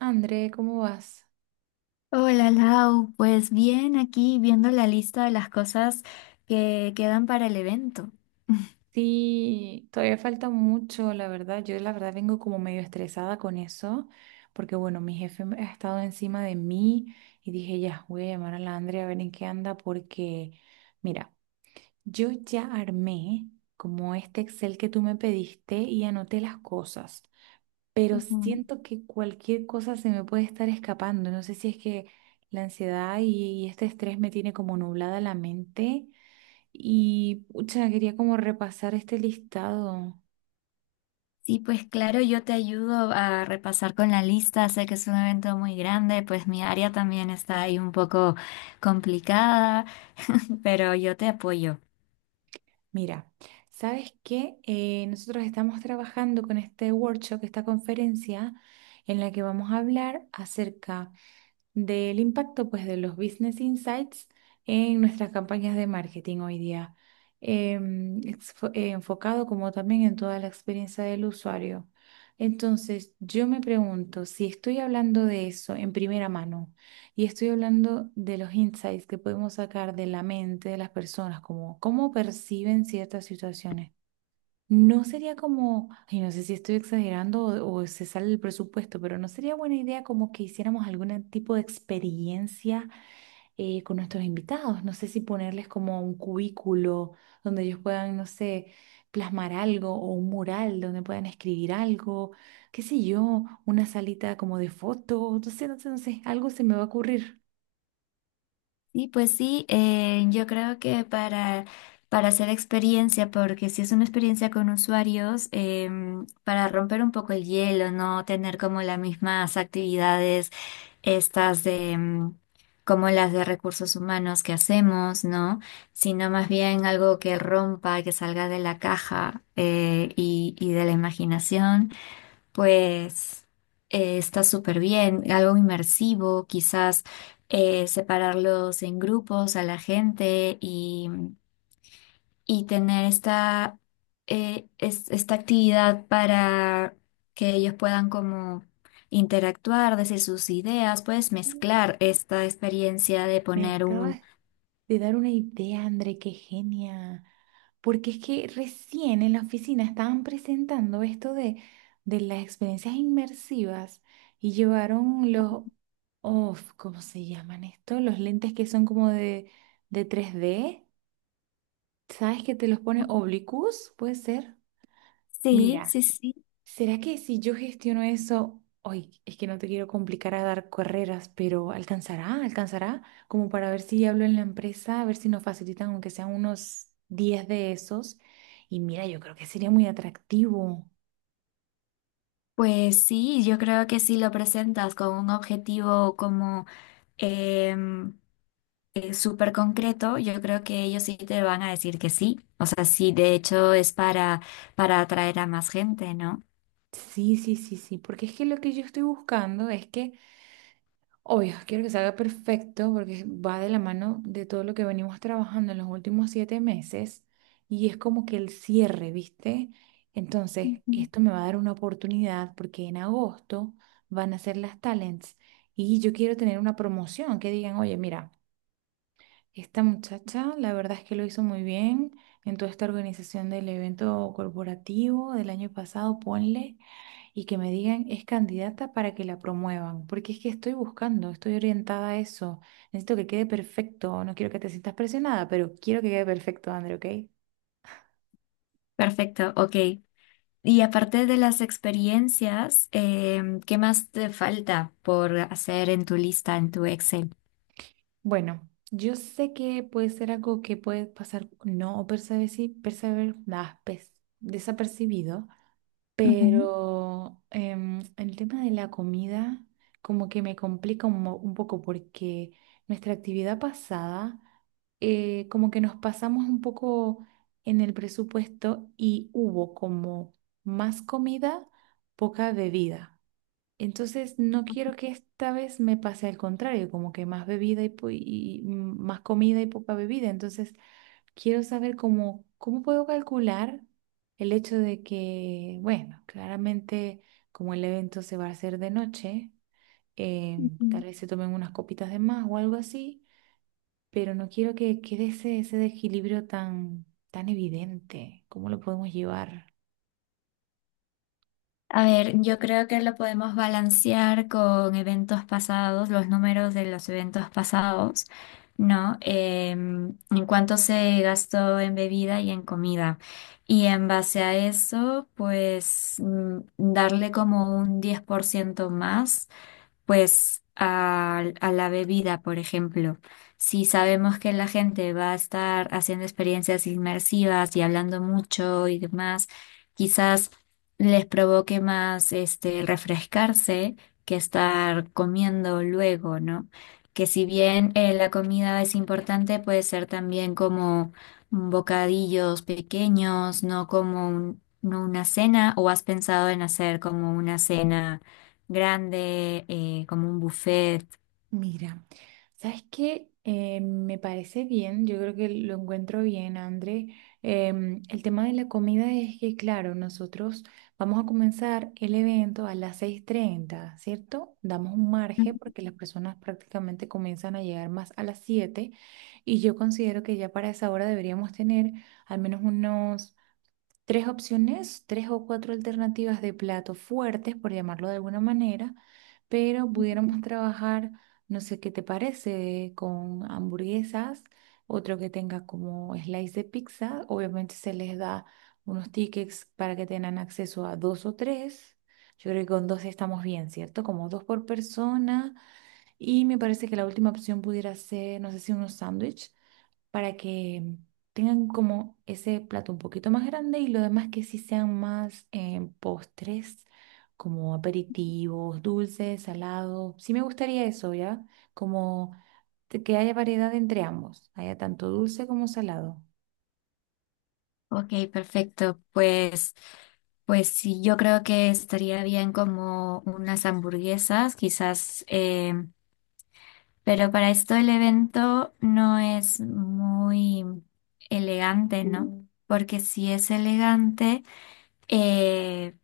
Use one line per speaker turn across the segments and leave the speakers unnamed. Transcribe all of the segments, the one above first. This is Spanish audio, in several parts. André, ¿cómo vas?
Hola Lau, pues bien aquí viendo la lista de las cosas que quedan para el evento.
Sí, todavía falta mucho, la verdad. Yo la verdad vengo como medio estresada con eso, porque bueno, mi jefe ha estado encima de mí y dije, ya, voy a llamar a la Andrea a ver en qué anda, porque mira, yo ya armé como este Excel que tú me pediste y anoté las cosas, pero
Ujú.
siento que cualquier cosa se me puede estar escapando. No sé si es que la ansiedad y este estrés me tiene como nublada la mente. Y pucha, quería como repasar este listado.
Sí, pues claro, yo te ayudo a repasar con la lista, sé que es un evento muy grande, pues mi área también está ahí un poco complicada, pero yo te apoyo.
Mira, ¿sabes qué? Nosotros estamos trabajando con este workshop, esta conferencia, en la que vamos a hablar acerca del impacto pues de los business insights en nuestras campañas de marketing hoy día, enfocado como también en toda la experiencia del usuario. Entonces, yo me pregunto si estoy hablando de eso en primera mano y estoy hablando de los insights que podemos sacar de la mente de las personas, como cómo perciben ciertas situaciones. No sería como, ay, no sé si estoy exagerando o se sale el presupuesto, pero no sería buena idea como que hiciéramos algún tipo de experiencia con nuestros invitados. No sé si ponerles como un cubículo donde ellos puedan, no sé, plasmar algo o un mural donde puedan escribir algo, qué sé yo, una salita como de fotos, no sé, no sé, no sé, algo se me va a ocurrir.
Sí, pues sí, yo creo que para hacer experiencia, porque si es una experiencia con usuarios, para romper un poco el hielo, no tener como las mismas actividades estas de como las de recursos humanos que hacemos, ¿no? Sino más bien algo que rompa, que salga de la caja y de la imaginación, pues está súper bien, algo inmersivo, quizás separarlos en grupos a la gente y tener esta actividad para que ellos puedan como interactuar, decir sus ideas, puedes mezclar esta experiencia de
Me
poner un...
acabas de dar una idea, André, qué genia. Porque es que recién en la oficina estaban presentando esto de las experiencias inmersivas y llevaron los, oh, ¿cómo se llaman esto? Los lentes que son como de 3D. ¿Sabes que te los pone oblicuos? Puede ser.
Sí,
Mira.
sí, sí.
¿Será que si yo gestiono eso, hoy es que no te quiero complicar a dar carreras, pero alcanzará como para ver si hablo en la empresa, a ver si nos facilitan aunque sean unos 10 de esos? Y mira, yo creo que sería muy atractivo.
Pues sí, yo creo que si lo presentas con un objetivo como em, súper concreto, yo creo que ellos sí te van a decir que sí. O sea, sí, de hecho es para atraer a más gente, ¿no?
Sí, sí, sí, sí, porque es que lo que yo estoy buscando es que, obvio, quiero que salga perfecto porque va de la mano de todo lo que venimos trabajando en los últimos siete meses y es como que el cierre, ¿viste? Entonces,
Ujú.
esto me va a dar una oportunidad porque en agosto van a ser las talents y yo quiero tener una promoción que digan, oye, mira, esta muchacha la verdad es que lo hizo muy bien en toda esta organización del evento corporativo del año pasado, ponle, y que me digan es candidata para que la promuevan, porque es que estoy buscando, estoy orientada a eso. Necesito que quede perfecto, no quiero que te sientas presionada, pero quiero que quede perfecto, André, ¿ok?
Perfecto, ok. Y aparte de las experiencias, em, ¿qué más te falta por hacer en tu lista, en tu Excel?
Bueno, yo sé que puede ser algo que puede pasar no desapercibido.
Ujú,
Pero el tema de la comida como que me complica un poco porque nuestra actividad pasada, como que nos pasamos un poco en el presupuesto y hubo como más comida, poca bebida. Entonces no quiero que esta vez me pase al contrario, como que más bebida y más comida y poca bebida. Entonces quiero saber cómo, cómo puedo calcular el hecho de que, bueno, claramente como el evento se va a hacer de noche, eh, tal
ujú.
vez se tomen unas copitas de más o algo así, pero no quiero que quede ese, ese desequilibrio tan, tan evidente. ¿Cómo lo podemos llevar?
A ver, yo creo que lo podemos balancear con eventos pasados, los números de los eventos pasados, ¿no? Em, en cuánto se gastó en bebida y en comida. Y en base a eso, pues mm, darle como un 10% más pues a la bebida, por ejemplo, si sabemos que la gente va a estar haciendo experiencias inmersivas y hablando mucho y demás, quizás les provoque más este refrescarse que estar comiendo luego, ¿no? Que si bien la comida es importante, puede ser también como bocadillos pequeños, no una cena, o has pensado en hacer como una cena grande, como un buffet.
Mira, ¿sabes qué? Me parece bien, yo creo que lo encuentro bien, André. El tema de la comida es que, claro, nosotros vamos a comenzar el evento a las seis treinta, ¿cierto? Damos un margen
Ujú.
porque las personas prácticamente comienzan a llegar más a las 7 y yo considero que ya para esa hora deberíamos tener al menos unos tres opciones, tres o cuatro alternativas de platos fuertes, por llamarlo de alguna manera, pero pudiéramos trabajar, no sé qué te parece, con hamburguesas, otro que tenga como slice de pizza. Obviamente se les da unos tickets para que tengan acceso a dos o tres. Yo creo que con dos estamos bien, ¿cierto? Como dos por persona. Y me parece que la última opción pudiera ser, no sé, si unos sándwiches para que tengan como ese plato un poquito más grande y lo demás que sí sean más en postres, como aperitivos, dulces, salados. Sí me gustaría eso, ¿ya? Como que haya variedad entre ambos, haya tanto dulce como salado.
Ok, perfecto. Pues sí, yo creo que estaría bien como unas hamburguesas, quizás, pero para esto el evento no es muy elegante, ¿no? Mm. Porque si es elegante, eh,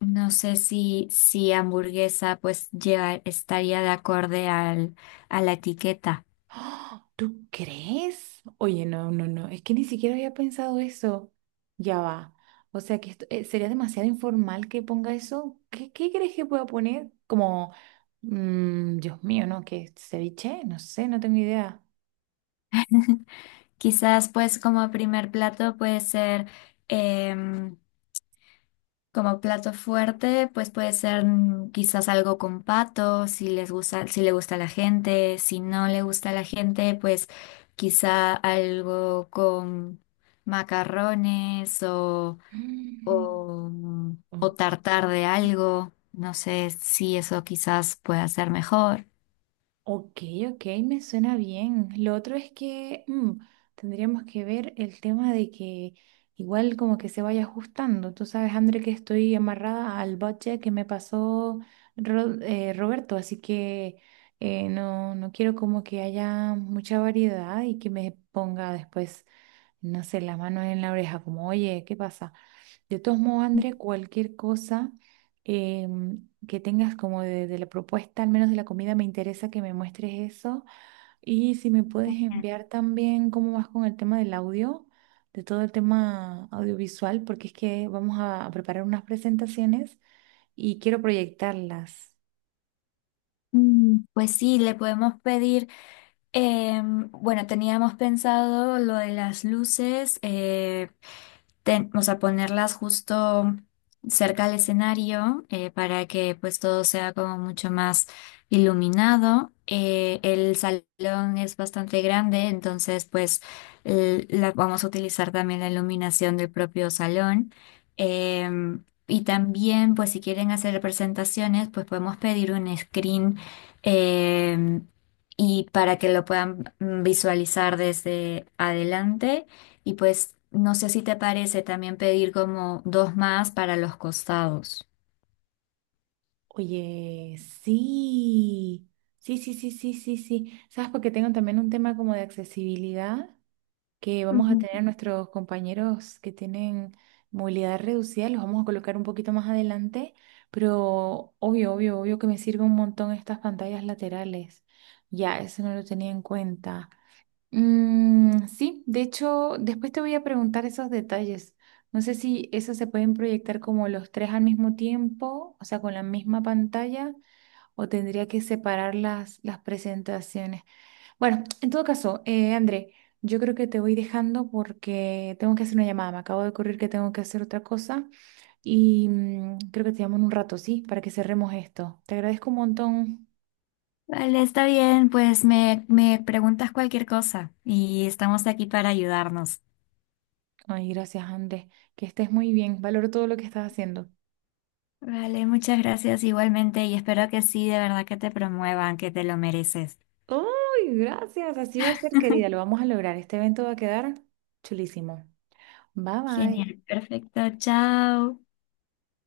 no sé si hamburguesa pues lleva, estaría de acorde a la etiqueta.
¡Ah! ¿Tú crees? Oye, no, no, no, es que ni siquiera había pensado eso. Ya va. O sea, que esto, sería demasiado informal que ponga eso. ¿Qué, qué crees que pueda poner? Como, mm, Dios mío, ¿no? ¿Qué, ceviche? No sé, no tengo idea.
Quizás pues como primer plato puede ser, em, como plato fuerte, pues puede ser mm, quizás algo con pato, si les gusta, si le gusta a la gente, si no le gusta a la gente, pues quizá algo con macarrones
Mm,
mm, o
ok.
tartar de algo, no sé si eso quizás pueda ser mejor.
Ok, ok, me suena bien. Lo otro es que tendríamos que ver el tema de que igual como que se vaya ajustando. Tú sabes, André, que estoy amarrada al budget que me pasó Roberto, así que no, no quiero como que haya mucha variedad y que me ponga después, no sé, la mano en la oreja, como, oye, ¿qué pasa? De todos modos, André, cualquier cosa que tengas como de la propuesta, al menos de la comida, me interesa que me muestres eso. Y si me puedes
Mm.
enviar también cómo vas con el tema del audio, de todo el tema audiovisual, porque es que vamos a preparar unas presentaciones y quiero proyectarlas.
Mm, pues sí, le podemos pedir. Em, bueno, teníamos pensado lo de las luces, o sea, ponerlas justo cerca al escenario para que pues todo sea como mucho más iluminado. El salón es bastante grande, entonces pues vamos a utilizar también la iluminación del propio salón. Em, y también pues si quieren hacer presentaciones pues podemos pedir un screen em, y para que lo puedan mm, visualizar desde adelante. Y pues no sé si te parece también pedir como dos más para los costados.
Oye, sí, sí, sí, sí, sí, sí, sí. ¿Sabes? Porque tengo también un tema como de accesibilidad, que vamos a tener
Ujú.
a nuestros compañeros que tienen movilidad reducida. Los vamos a colocar un poquito más adelante, pero obvio, obvio, obvio que me sirve un montón estas pantallas laterales. Ya, eso no lo tenía en cuenta. Mm, sí, de hecho, después te voy a preguntar esos detalles. No sé si esos se pueden proyectar como los tres al mismo tiempo, o sea, con la misma pantalla, o tendría que separar las presentaciones. Bueno, en todo caso, André, yo creo que te voy dejando porque tengo que hacer una llamada. Me acabo de ocurrir que tengo que hacer otra cosa y creo que te llamo en un rato, ¿sí? Para que cerremos esto. Te agradezco un montón.
Vale, está bien, pues me preguntas cualquier cosa y estamos aquí para ayudarnos.
Ay, gracias, André. Que estés muy bien. Valoro todo lo que estás haciendo.
Vale, muchas gracias igualmente y espero que sí, de verdad que te promuevan, que te lo mereces.
¡Ay, gracias! Así va a ser, querida. Lo vamos a lograr. Este evento va a quedar chulísimo. Bye, bye.
Genial, perfecto, chao.